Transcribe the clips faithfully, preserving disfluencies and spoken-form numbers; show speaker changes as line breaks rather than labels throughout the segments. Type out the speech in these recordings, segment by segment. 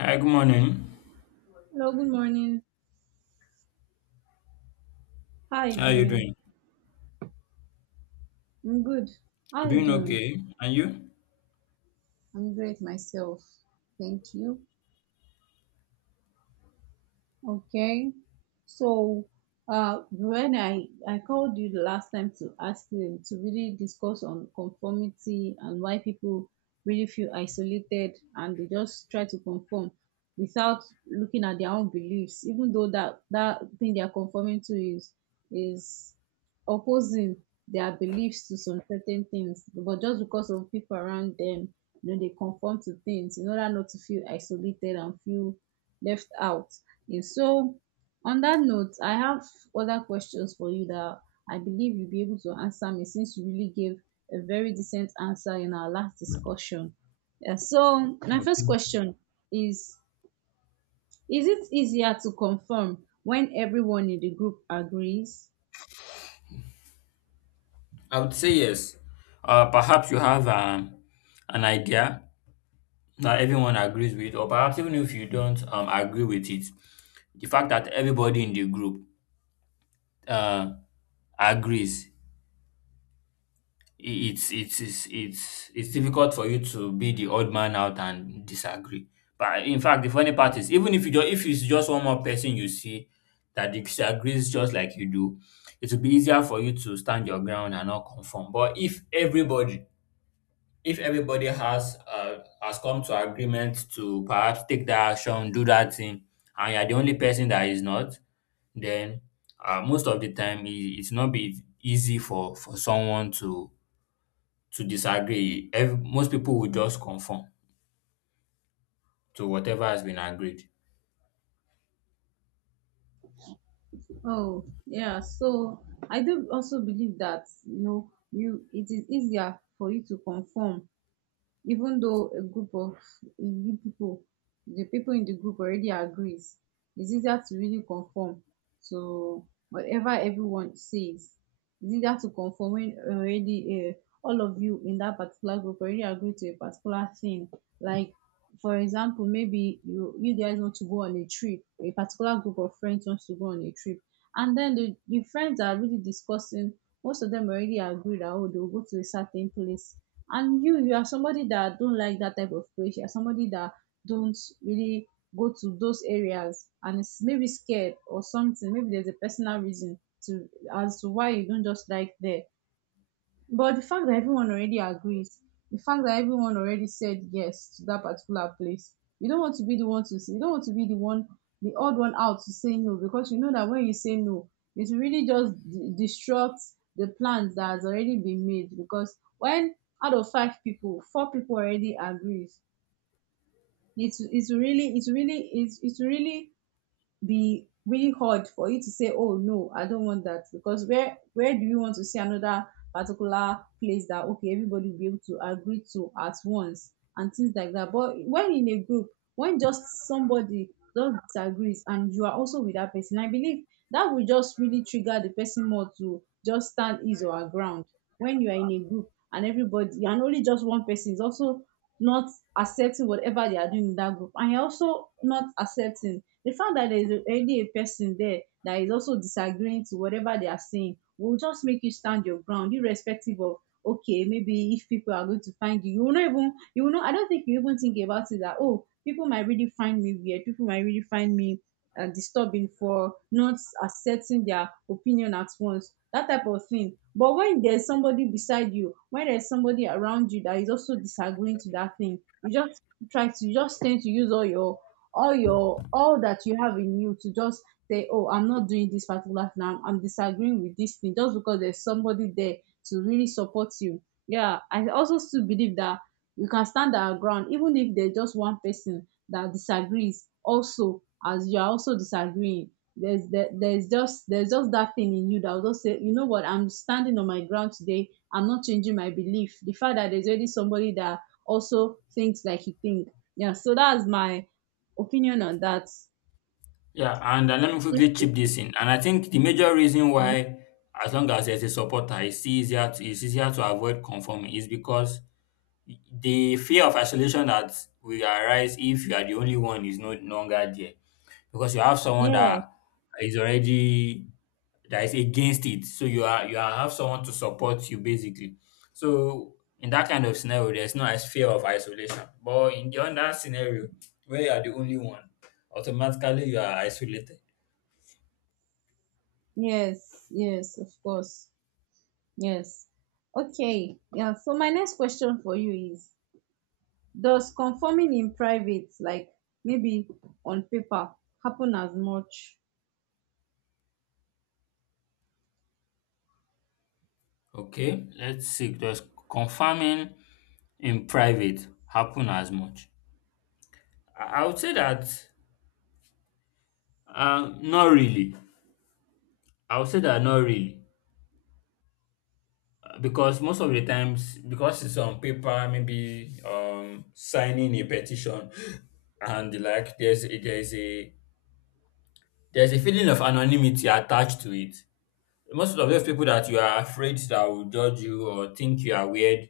Hi, good morning.
Hello, good morning. How are you
How are you
doing?
doing?
I'm good. How
I'm
are you
doing
doing?
okay. And you?
I'm great myself. Thank you. Okay. So, uh, when I, I called you the last time to ask them to really discuss on conformity and why people really feel isolated and they just try to conform without looking at their own beliefs, even though that, that thing they are conforming to is, is opposing their beliefs to some certain things, but just because of people around them, you know, they conform to things in order not to feel isolated and feel left out. Yes, so on that note, I have other questions for you that I believe you'll be able to answer me since you really gave a very decent answer in our last discussion. Yeah, so my
Okay.
first question is Is it easier to confirm when everyone in the group agrees?
I would say yes. Uh, perhaps you have um, an idea that everyone agrees with, or perhaps even if you don't um, agree with it, the fact that everybody in the group uh, agrees, it's it's it's it's it's difficult for you to be the odd man out and disagree. But in fact, the funny part is, even if you just if it's just one more person you see that disagrees just like you do, it will be easier for you to stand your ground and not conform. But if everybody if everybody has uh, has come to agreement to perhaps take that action, do that thing, and you're the only person that is not, then uh, most of the time it, it's not be easy for for someone to to disagree, ev most people would just conform to whatever has been agreed.
Oh, yeah. So I do also believe that, you know you it is easier for you to confirm even though a group of you people the people in the group already agrees, it's easier to really conform to whatever everyone says. It's easier to conform when already, uh, all of you in that particular group already agree to a particular thing. Like for example, maybe you you guys want to go on a trip, a particular group of friends wants to go on a trip, and then the, the friends are really discussing, most of them already agree that, oh, they'll go to a certain place, and you, you are somebody that don't like that type of place. You're somebody that don't really go to those areas and is maybe scared or something. Maybe there's a personal reason to, as to why you don't just like there. But the fact that everyone already agrees, the fact that everyone already said yes to that particular place, you don't want to be the one to say, you don't want to be the one, the odd one out to say no, because you know that when you say no, it will really just d- disrupt the plans that has already been made. Because when out of five people, four people already agrees, it's it's really it's really it's it's really be really hard for you to say, oh no, I don't want that, because where where do you want to see another particular place that okay, everybody will be able to agree to at once, and things like that. But when in a group, when just somebody just disagrees and you are also with that person, I believe that will just really trigger the person more to just stand his or her ground. When you are in a group and everybody, and only just one person is also not accepting whatever they are doing in that group, and you're also not accepting, the fact that there is already a person there that is also disagreeing to whatever they are saying will just make you stand your ground irrespective of, okay, maybe if people are going to find you, you will not even, you will not, I don't think you even think about it that, oh, people might really find me weird, people might really find me uh, disturbing for not accepting their opinion at once, that type of thing. But when there's somebody beside you, when there's somebody around you that is also disagreeing to that thing, you just try to you just tend to use all your, all your all that you have in you to just say, oh, I'm not doing this particular thing. I'm, I'm disagreeing with this thing just because there's somebody there to really support you. Yeah, I also still believe that we can stand our ground even if there's just one person that disagrees. Also, as you are also disagreeing, there's there, there's just there's just that thing in you that will just say, you know what, I'm standing on my ground today. I'm not changing my belief. The fact that there's already somebody that also thinks like you think. Yeah, so that's my opinion on that.
Yeah, and uh, let me quickly chip this in. And I think the major reason
Mhm.
why, as long as there's a supporter, it's easier to, it's easier to avoid conforming is because the fear of isolation that will arise if you are the only one is no no longer there. Because you have someone
Yeah,
that is already that is against it. So you are you are have someone to support you basically. So in that kind of scenario, there's no is- fear of isolation. But in the other scenario where you are the only one, automatically you are isolated.
yes, yes, of course. Yes. Okay. Yeah. So my next question for you is, does conforming in private, like maybe on paper, happen as much?
Okay, let's see. Does confirming in private happen as much? I I would say that uh, not really. I would say that not really because most of the times because it's on paper, maybe um signing a petition and the like, there's a, there's a there's a feeling of anonymity attached to it. Most of those people that you are afraid that will judge you or think you are weird,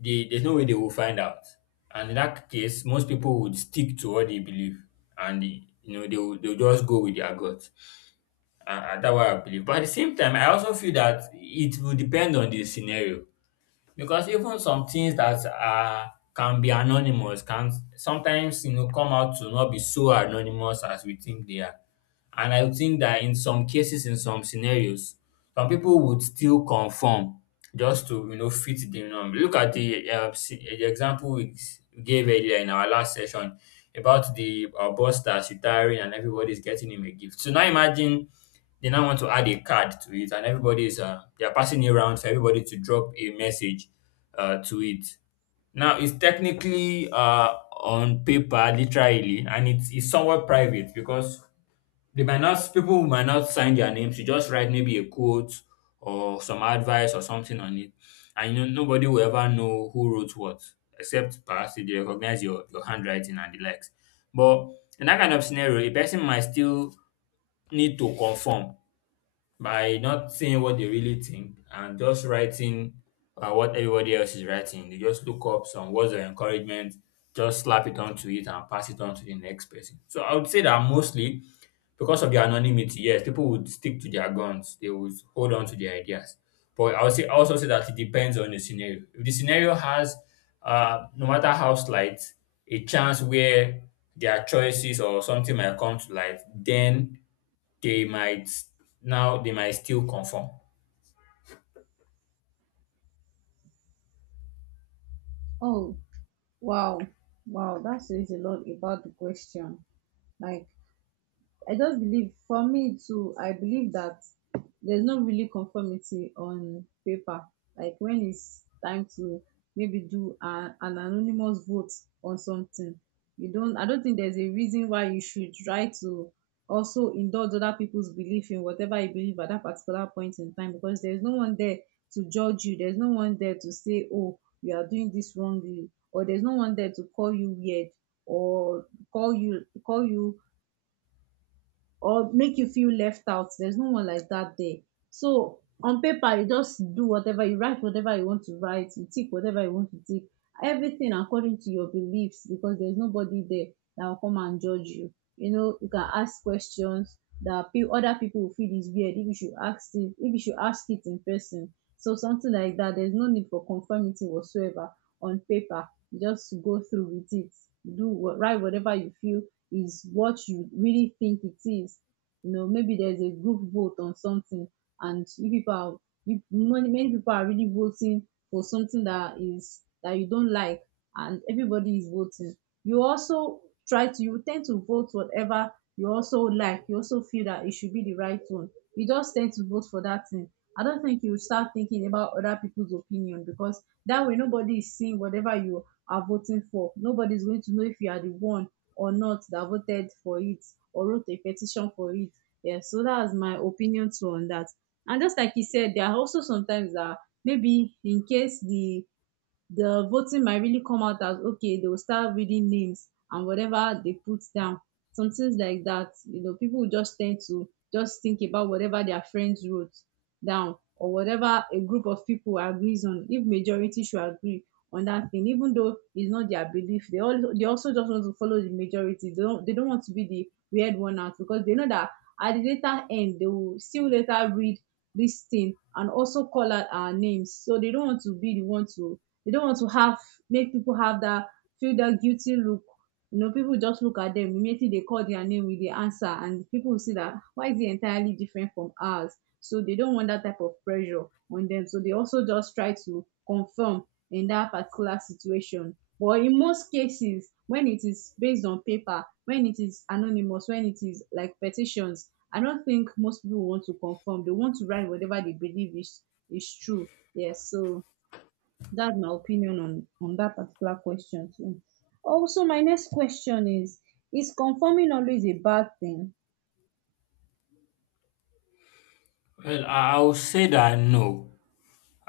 they there's no way they will find out, and in that case most people would stick to what they believe. And the, you know, they will, they'll just go with their gut. And, and that's what I believe. But at the same time, I also feel that it will depend on the scenario. Because even some things that are can be anonymous can sometimes, you know, come out to not be so anonymous as we think they are. And I think that in some cases, in some scenarios, some people would still conform just to, you know, fit the norm. Look at the uh, s- the example we s- gave earlier in our last session about the uh, boss that's retiring and everybody's getting him a gift. So now imagine they now want to add a card to it, and everybody is uh, they are passing it around for everybody to drop a message uh, to it. Now, it's technically uh, on paper, literally, and it's, it's somewhat private because they might not, people might not sign their names. You just write maybe a quote or some advice or something on it, and you know, nobody will ever know who wrote what, except perhaps if they recognize your, your handwriting and the likes. But in that kind of scenario, a person might still need to conform by not saying what they really think and just writing uh, what everybody else is writing. They just look up some words of encouragement, just slap it onto it and pass it on to the next person. So I would say that mostly because of their anonymity, yes, people would stick to their guns. They would hold on to their ideas. But I would say also say that it depends on the scenario. If the scenario has, uh, no matter how slight, a chance where their choices or something might come to light, then they might now they might still conform?
Oh, wow. Wow, that says a lot about the question. Like, I just believe for me too, I believe that there's no really conformity on paper. Like, when it's time to maybe do a, an anonymous vote on something, you don't. I don't think there's a reason why you should try to also indulge other people's belief in whatever you believe at that particular point in time, because there's no one there to judge you. There's no one there to say, oh, you are doing this wrongly, or there's no one there to call you weird or call you call you or make you feel left out. There's no one like that there. So on paper, you just do whatever you write, whatever you want to write, you tick whatever you want to tick, everything according to your beliefs, because there's nobody there that will come and judge you. You know, you can ask questions that pe- other people will feel is weird if you should ask it, if you should ask it in person. So something like that. There's no need for conformity whatsoever on paper. You just go through with it. Do what, write whatever you feel is what you really think it is. You know, maybe there's a group vote on something, and you people are, you, many, many people are really voting for something that is that you don't like, and everybody is voting. You also try to you tend to vote whatever you also like. You also feel that it should be the right one. You just tend to vote for that thing. I don't think you start thinking about other people's opinion, because that way nobody is seeing whatever you are voting for. Nobody's going to know if you are the one or not that voted for it, or wrote a petition for it. Yeah, so that's my opinion too on that. And just like he said, there are also sometimes that maybe in case the the voting might really come out as okay, they will start reading names and whatever they put down. Some things like that, you know, people will just tend to just think about whatever their friends wrote down, or whatever a group of people agrees on. If majority should agree on that thing, even though it's not their belief, they all they also just want to follow the majority. They don't they don't want to be the weird one out, because they know that at the later end they will still later read this thing and also call out our names. So they don't want to be the one to, they don't want to have, make people have that feel that guilty look. You know, people just look at them immediately. They call their name with the answer, and people will see that, why is he entirely different from ours? So they don't want that type of pressure on them. So they also just try to confirm in that particular situation. But in most cases, when it is based on paper, when it is anonymous, when it is like petitions, I don't think most people want to confirm. They want to write whatever they believe is is true. Yes, so that's my opinion on on that particular question too. Also, my next question is: Is conforming always a bad thing?
Well, I I would say that no.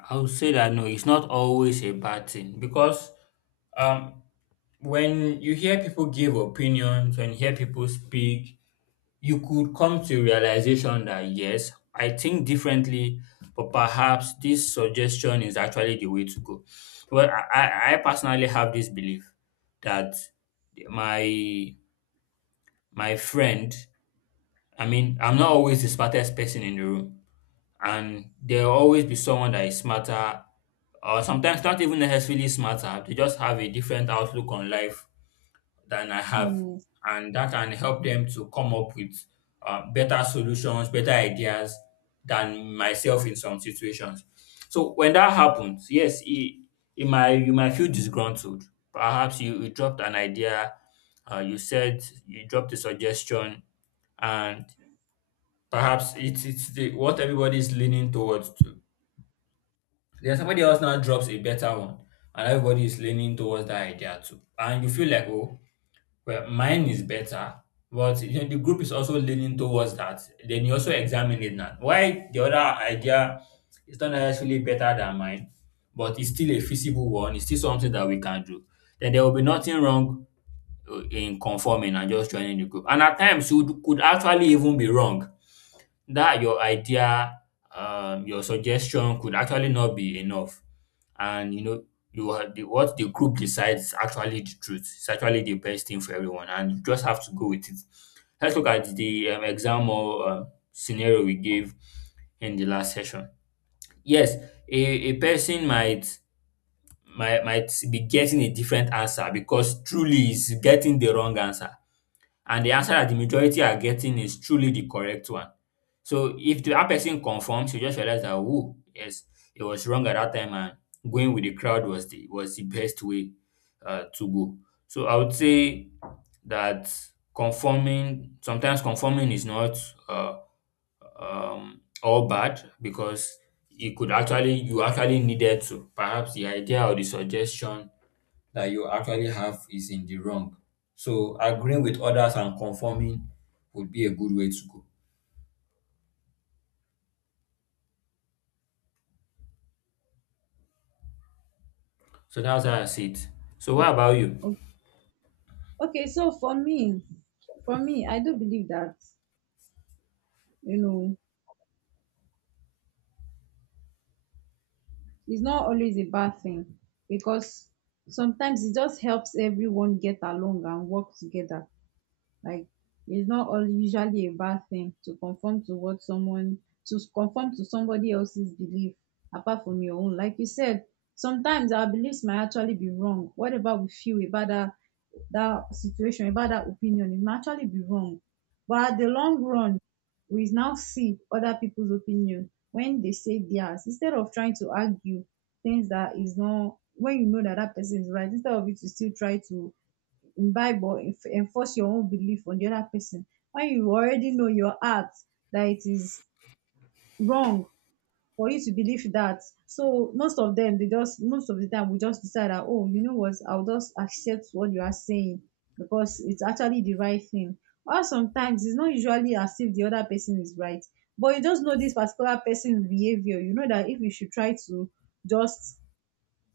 I would say that no, it's not always a bad thing because um when you hear people give opinions, when you hear people speak, you could come to realization that yes, I think differently, but perhaps this suggestion is actually the way to go. Well, I, I I personally have this belief that my my friend, I mean, I'm not always the smartest person in the room, and there'll always be someone that is smarter, or sometimes not even necessarily smarter. They just have a different outlook on life than I have,
Hmm.
and that can help them to come up with uh, better solutions, better ideas than myself in some situations. So when that happens, yes, it, it might you might feel disgruntled. Perhaps you, you dropped an idea, uh, you said you dropped a suggestion, and perhaps it's it's the, what everybody is leaning towards to. Then somebody else now drops a better one, and everybody is leaning towards that idea too, and you feel like, oh, well, mine is better. But, you know, the group is also leaning towards that. Then you also examine it now why the other idea is not necessarily better than mine, but it's still a feasible one, it's still something that we can do. Then there will be nothing wrong uh, in conforming and just joining the group. And at times you could actually even be wrong that your idea, um, your suggestion, could actually not be enough. And you know, you are the, what the group decides is actually the truth. It's actually the best thing for everyone, and you just have to go with it. Let's look at the um, exam or um, scenario we gave in the last session. Yes, a, a person might might might be getting a different answer because truly is getting the wrong answer, and the answer that the majority are getting is truly the correct one. So if the, that person confirms, you just realize that, oh yes, it was wrong at that time, and going with the crowd was the was the best way uh, to go. So I would say that conforming sometimes conforming is not uh, um, all bad, because it could actually you actually needed to perhaps the idea or the suggestion that you actually have is in the wrong. So agreeing with others and conforming would be a good way to go. So that's how I see it. So what about you?
o- Okay, so for me, for me, I do believe that, you know, it's not always a bad thing, because sometimes it just helps everyone get along and work together. Like, it's not all usually a bad thing to conform to what someone, to conform to somebody else's belief apart from your own. Like you said, sometimes our beliefs might actually be wrong. Whatever we feel about that that situation, about that opinion, it might actually be wrong. But at the long run, we now see other people's opinion when they say theirs, instead of trying to argue things that is not, when you know that that person is right, instead of you to still try to, in bible enf- enforce your own belief on the other person, when you already know your heart that it is wrong for you to believe that. So most of them, they just, most of the time we just decide that, oh, you know what, I'll just accept what you are saying, because it's actually the right thing. Or sometimes it's not usually as if the other person is right, but you just know this particular person's behavior, you know that if you should try to just,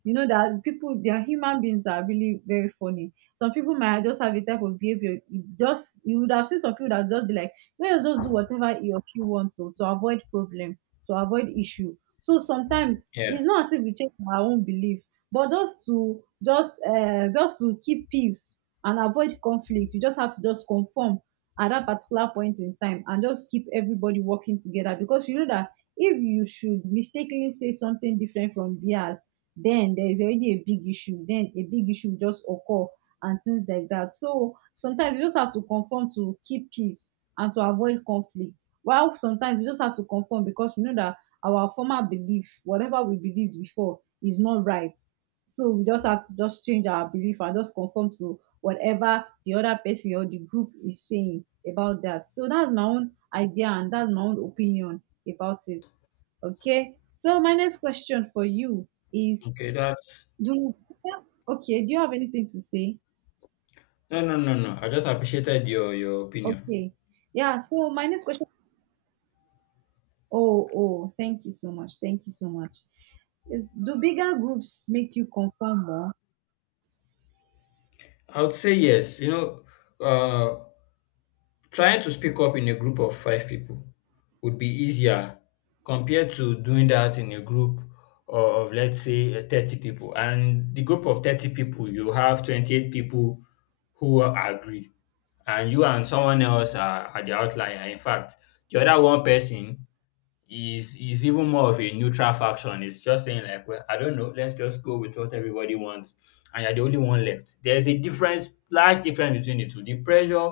you know, that people, their human beings are really very funny. Some people might just have a type of behavior. You Just you would have seen some people that just be like, let's just do whatever he or she wants to to avoid problem, to avoid issue. So sometimes
Yeah.
it's not as if we change our own belief, but just to just uh, just to keep peace and avoid conflict, you just have to just conform at that particular point in time and just keep everybody working together, because you know that if you should mistakenly say something different from theirs, then there is already a big issue, then a big issue will just occur and things like that. So sometimes you just have to conform to keep peace and to avoid conflict, while sometimes we just have to conform because we know that our former belief, whatever we believed before, is not right. So we just have to just change our belief and just conform to whatever the other person or the group is saying about that. So that's my own idea and that's my own opinion about it. Okay, so my next question for you is,
Okay, that's
do yeah, okay, do you have anything to say?
no no no no. I just appreciated your your opinion.
Okay. Yeah, so my next question, oh oh, thank you so much, thank you so much, is, do bigger groups make you conform more?
I would say yes. You know, uh trying to speak up in a group of five people would be easier compared to doing that in a group o- of, let's say, uh, thirty people. And the group of thirty people, you have twenty-eight people who agree, and you and someone else are, are the outlier. In fact, the other one person is is even more of a neutral faction. It's just saying like, well, I don't know, let's just go with what everybody wants, and you're the only one left. There's a difference, large difference between the two. The pressure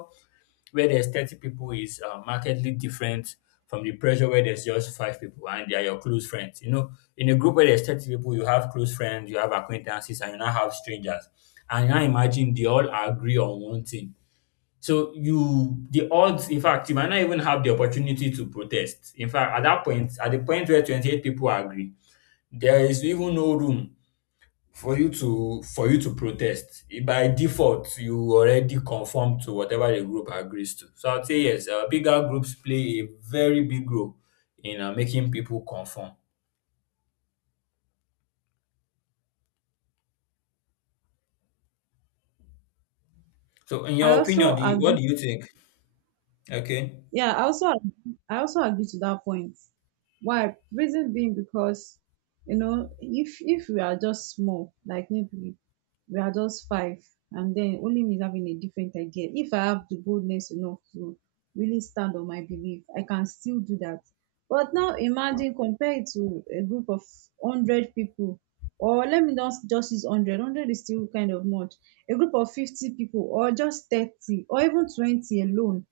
where there's thirty people is uh, markedly different from the pressure where there's just five people and they are your close friends. You know, in a group where there's thirty people, you have close friends, you have acquaintances, and you now have strangers. And now imagine they all agree on one thing. So you, the odds, in fact, you might not even have the opportunity to protest. In fact, at that point, at the point where twenty-eight people agree, there is even no room for you to for you to protest, i- by default you already conform to whatever the group agrees to. So I'd say yes, uh, bigger groups play a very big role in uh, making people conform. So in
I
your opinion,
also
do you, what
agree.
do you think? Okay.
Yeah, I also I also agree to that point. Why? Reason being, because you know, if if we are just small, like maybe we are just five, and then only me having a different idea. If I have the boldness enough to really stand on my belief, I can still do that. But now imagine compared to a group of hundred people, or let me not just use hundred. Hundred is still kind of much. A group of fifty people, or just thirty, or even twenty alone,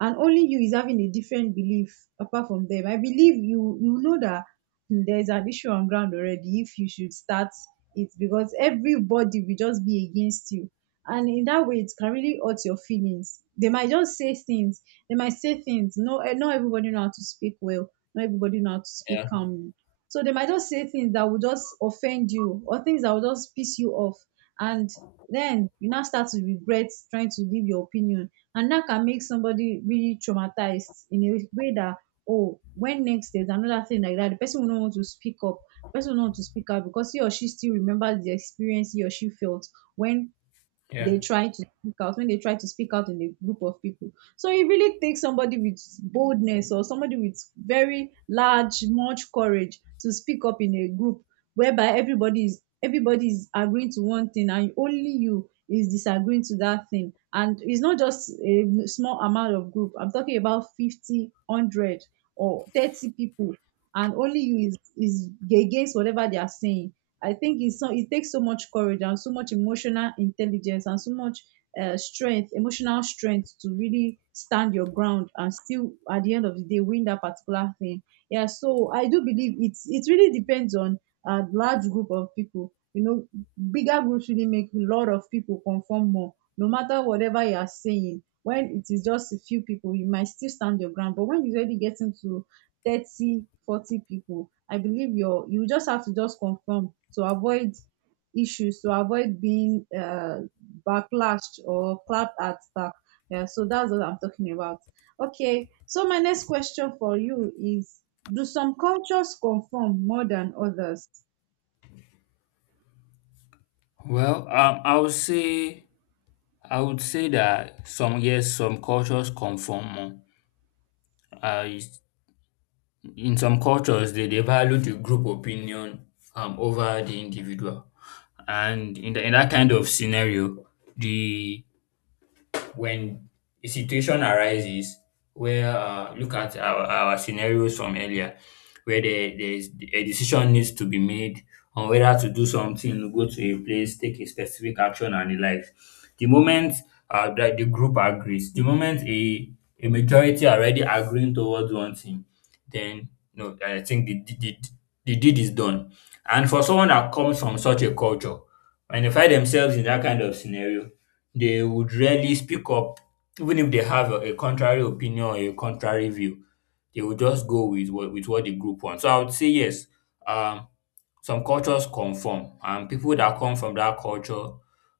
and only you is having a different belief apart from them. I believe you you know that there's an issue on ground already if you should start it, because everybody will just be against you. And in that way, it can really hurt your feelings. They might just say things. They might say things. No, eh, not everybody know how to speak well. Not everybody know how to speak
Yeah.
calmly. So they might just say things that will just offend you, or things that will just piss you off. And then you now start to regret trying to give your opinion, and that can make somebody really traumatized in a way that, oh, when next there's another thing like that, the person will not want to speak up, the person will not want to speak out, because he or she still remembers the experience he or she felt when
Yeah.
they try to speak out when they try to speak out in a group of people. So it really takes somebody with boldness, or somebody with very large much courage to speak up in a group whereby everybody is everybody is agreeing to one thing, and only you is disagreeing to that thing. And it's not just a small amount of group, I'm talking about fifty, one hundred, or thirty people, and only you is is against whatever they are saying. I think it's so, it takes so much courage and so much emotional intelligence and so much uh, strength, emotional strength, to really stand your ground and still at the end of the day win that particular thing. Yeah, so I do believe it's it really depends on a large group of people. You know, bigger groups really make a lot of people conform more. No matter whatever you are saying, when it is just a few people, you might still stand your ground. But when you really get into thirty, forty people, I believe your you just have to just confirm to avoid issues, to avoid being uh, backlashed or clapped at back. Yeah, so that's what I'm talking about. Okay, so my next question for you is, do some cultures conform more than others?
Well, um I would say i would say that some, yes, some cultures conform more. uh, In some cultures, they, they value the group opinion um, over the individual. And in, the, in that kind of scenario, the when a situation arises where uh, look at our, our scenarios from earlier where there, there's a decision needs to be made on whether to do something, go to a place, take a specific action and the like. The moment uh, that the group agrees, the moment a, a majority are already agreeing towards one thing, then no, I think the, the, the, the deed is done. And for someone that comes from such a culture, when they find themselves in that kind of scenario, they would rarely speak up, even if they have a, a contrary opinion or a contrary view. They will just go with what with what the group wants. So I would say yes, um some cultures conform, and people that come from that culture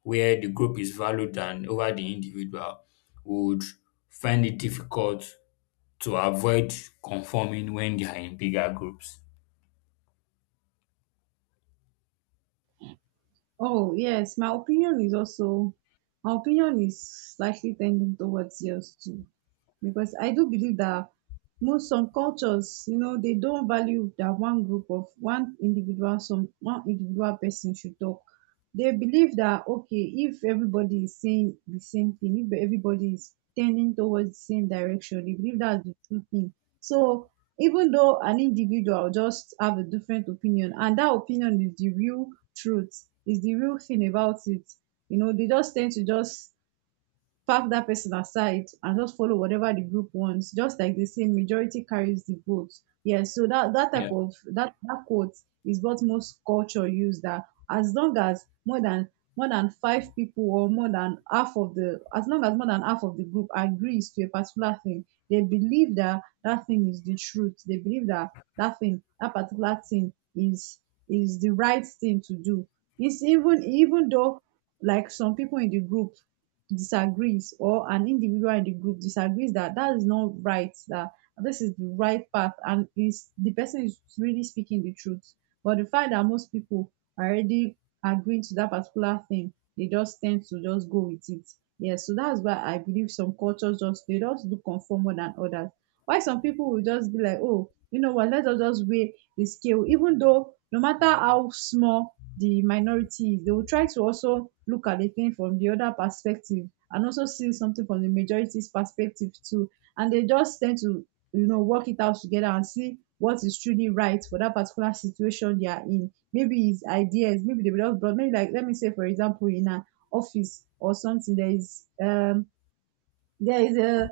where the group is valued and over the individual would find it difficult to avoid conforming when they are in bigger groups.
Oh, yes, my opinion is also, my opinion is slightly tending towards yours too. Because I do believe that most some cultures, you know, they don't value that one group of one individual, some one individual person should talk. They believe that, okay, if everybody is saying the same thing, if everybody is tending towards the same direction, they believe that's the true thing. So even though an individual just have a different opinion, and that opinion is the real truth, is the real thing about it, you know, they just tend to just park that person aside and just follow whatever the group wants. Just like they say, majority carries the vote. Yeah, so that that
Yeah.
type of that that quote is what most culture use. That, as long as more than more than five people, or more than half of the as long as more than half of the group agrees to a particular thing, they believe that that thing is the truth. They believe that that thing, that particular thing is is the right thing to do. It's even even though like some people in the group disagrees, or an individual in the group disagrees that that is not right, that this is the right path and is the person is really speaking the truth, but the fact that most people are already agreeing to that particular thing, they just tend to just go with it. Yes, so that's why I believe some cultures just they just do conform more than others. Why some people will just be like, oh, you know what, let us just weigh the scale, even though no matter how small the minority, they will try to also look at the thing from the other perspective and also see something from the majority's perspective too, and they just tend to, you know, work it out together and see what is truly right for that particular situation they are in. Maybe it's ideas, maybe they will just brought, maybe, like, let me say, for example, in an office or something, there is um there is a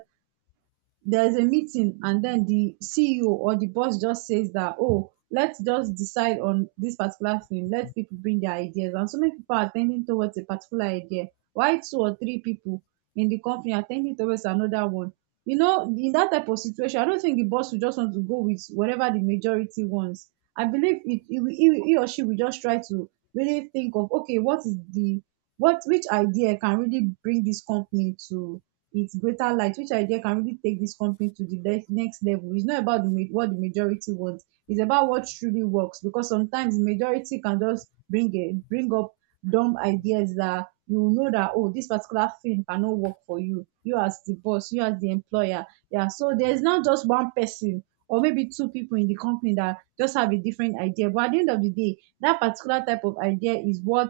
there is a meeting, and then the C E O or the boss just says that, oh, let's just decide on this particular thing. Let people bring their ideas. And so many people are tending towards a particular idea. Why two or three people in the company are tending towards another one? You know, in that type of situation, I don't think the boss will just want to go with whatever the majority wants. I believe it, he, will- he, will- he or she will just try to really think of, okay, what is the, what, which idea can really bring this company to it's greater light, which idea can really take this company to the le- next level. It's not about the ma- what the majority wants, it's about what truly works, because sometimes the majority can just bring a, bring up dumb ideas that you will know that, oh, this particular thing cannot work for you you as the boss, you as the employer. Yeah, so there's not just one person, or maybe two people in the company that just have a different idea, but at the end of the day, that particular type of idea is what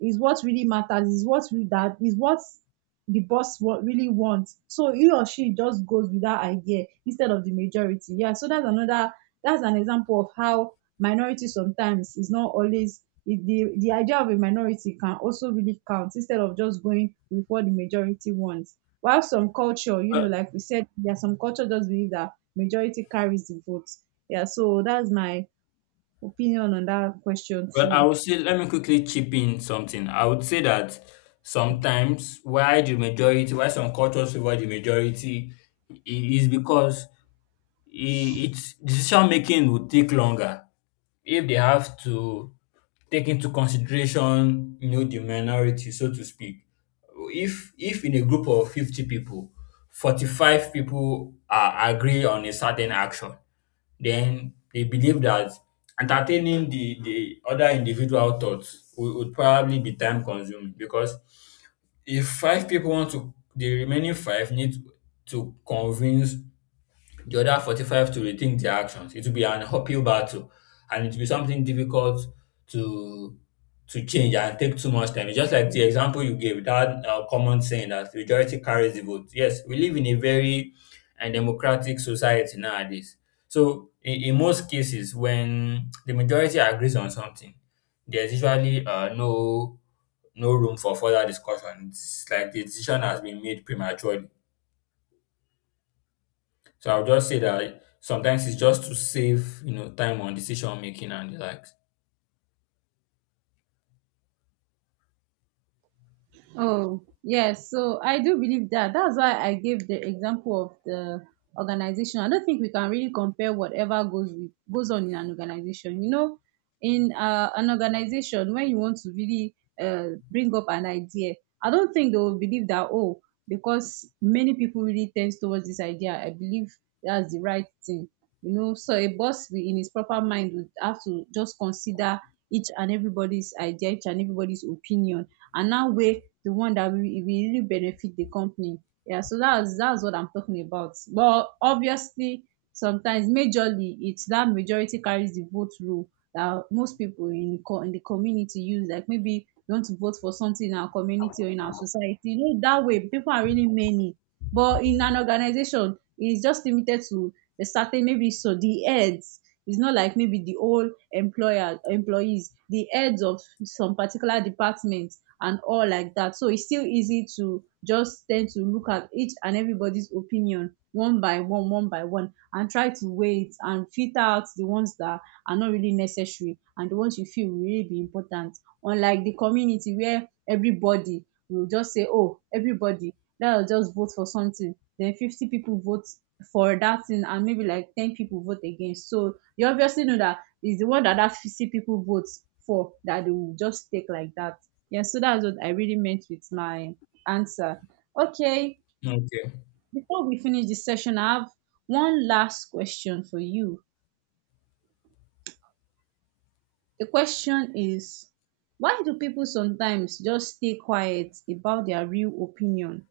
is what really matters, is what we that is what the boss what really wants. So he or she just goes with that idea instead of the majority. Yeah. So that's another that's an example of how minority sometimes is not always, it- the the idea of a minority can also really count instead of just going with what the majority wants. While some culture, you know,
Well,
like we said, yeah, some culture just believe that majority carries the vote. Yeah, so that's my opinion on that question
Well, I
too.
would say let me quickly chip in something. I would say that sometimes why the majority, why some cultures favor the majority, i- is because i- it's decision making would take longer if they have to take into consideration, you know, the minority, so to speak. if if in a group of fifty people forty-five people are agree on a certain action, then they believe that entertaining the the other individual thoughts would, would probably be time consuming, because if five people want to the remaining five need to convince the other forty-five to rethink their actions. It will be an uphill battle, and it will be something difficult to to change and take too much time. It's just like the example you gave, that uh, common saying that majority carries the vote. Yes, we live in a very uh, democratic society nowadays. So in, in most cases, when the majority agrees on something, there's usually uh, no no room for further discussion. It's like the decision has been made prematurely. So I'll just say that sometimes it's just to save, you know, time on decision making and the likes.
Oh, yes. So I do believe that. That's why I gave the example of the organization. I don't think we can really compare whatever goes with, goes on in an organization. You know, in uh, an organization, when you want to really uh, bring up an idea, I don't think they will believe that, oh, because many people really tend towards this idea, I believe that's the right thing. You know, so a boss will- in his proper mind would have to just consider each and everybody's idea, each and everybody's opinion, and now weigh the one that will, will really benefit the company. Yeah, so that's that's what I'm talking about. But obviously, sometimes majorly it's that majority carries the vote rule that most people in the co- in the community use. Like maybe you want to vote for something in our community or in our society. You know, that way people are really many. But in an organization, it's just limited to a certain, maybe so, the heads, it's not like maybe the whole employer employees, the heads of some particular departments and all like that. So it's still easy to just tend to look at each and everybody's opinion one by one, one by one, and try to wait and filter out the ones that are not really necessary and the ones you feel will really be important. Unlike the community where everybody will just say, oh, everybody, let us just vote for something. Then fifty people vote for that thing, and maybe like ten people vote against. So you obviously know that it's the one that that fifty people vote for that they will just take like that. Yeah, so that's what I really meant with my answer. Okay,
Okay.
before we finish this session, I have one last question for you. The question is, why do people sometimes just stay quiet about their real opinion?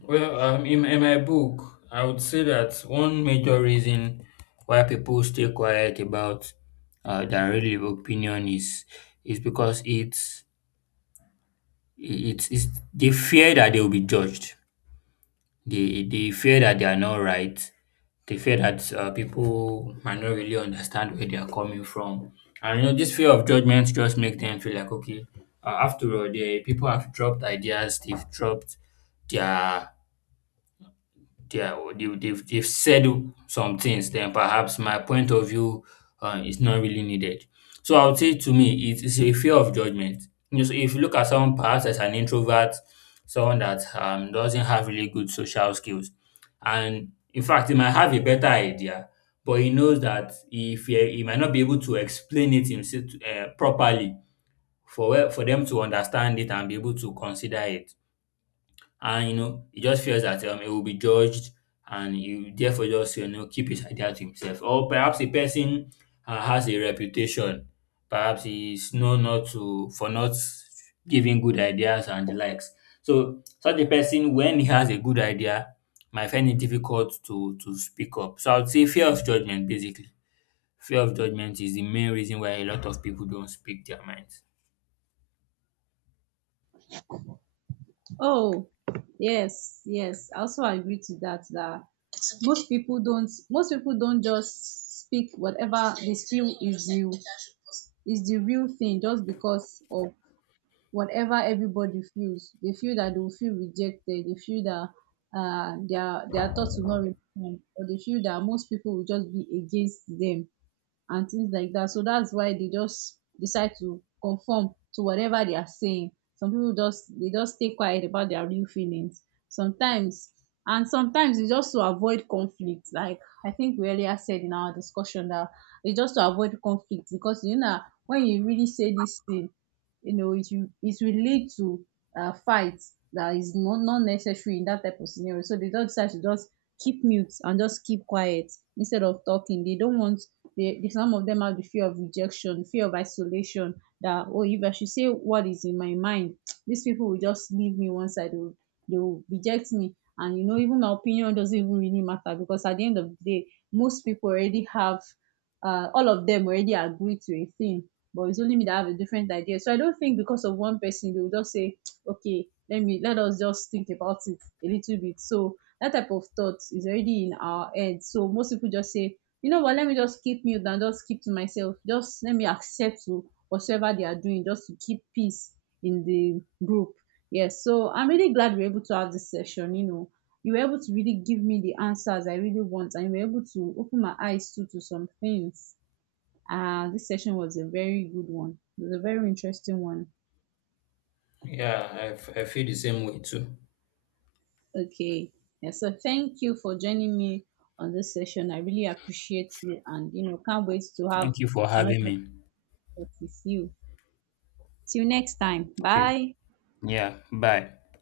Well, um, in, in my book, I would say that one major reason why people stay quiet about uh, their real opinion is is because it's it's, it's they fear that they will be judged. They they fear that they are not right. They fear that uh, people might not really understand where they are coming from. And you know, this fear of judgment just make them feel like, okay, uh, after all, the people have dropped ideas, they've dropped their they are they they've they've said some things, then perhaps my point of view um is not really needed. So I would say to me it is a fear of judgment. You know, so if you look at someone perhaps as an introvert, someone that um doesn't have really good social skills, and in fact he might have a better idea, but he knows that if he, he might not be able to explain it himself uh, properly for for them to understand it and be able to consider it, and you know he just feels that um, he will be judged, and he therefore just, you know, keep his idea to himself. Or perhaps a person uh, has a reputation, perhaps he's known not to for not giving good ideas and the likes. So such a person, when he has a good idea, might find it difficult to to speak up. So I would say fear of judgment basically, fear of judgment is the main reason why a lot of people don't speak their minds.
Oh, yes, yes. I also agree to that, that most people don't most people don't just speak whatever they feel is real is the real thing just because of whatever everybody feels. They feel that they will feel rejected. They feel that uh, their their thoughts will not refine, or they feel that most people will just be against them and things like that. So that's why they just decide to conform to whatever they are saying. Some people just they just stay quiet about their real feelings. Sometimes, and sometimes it's just to avoid conflict. Like, I think we earlier said in our discussion that it's just to avoid conflict because, you know, when you really say this thing, you know it will it will lead to uh, fights that is not not necessary in that type of scenario. So they don't decide to just keep mute and just keep quiet instead of talking. They don't want they, they, some of them have the fear of rejection, fear of isolation. That, oh, if I should say what is in my mind, these people will just leave me one side. They will, they will reject me, and you know, even my opinion doesn't even really matter because at the end of the day, most people already have, uh, all of them already agree to a thing. But it's only me that have a different idea. So I don't think because of one person they will just say, okay, let me let us just think about it a little bit. So that type of thought is already in our head. So most people just say, you know what, let me just keep mute and just keep to myself, just let me accept to whatever they are doing just to keep peace in the group. Yes, so I'm really glad we we're able to have this session. You know, you were able to really give me the answers I really want, and you were able to open my eyes too to some things. Uh, this session was a very good one, it was a very interesting one.
Yeah, I, f- I feel the same way too.
Okay, yeah, so thank you for joining me on this session. I really appreciate you, and you know, can't wait to have
Thank you for having
another
me.
talk with you. See you next time.
Okay.
Bye.
Yeah, bye.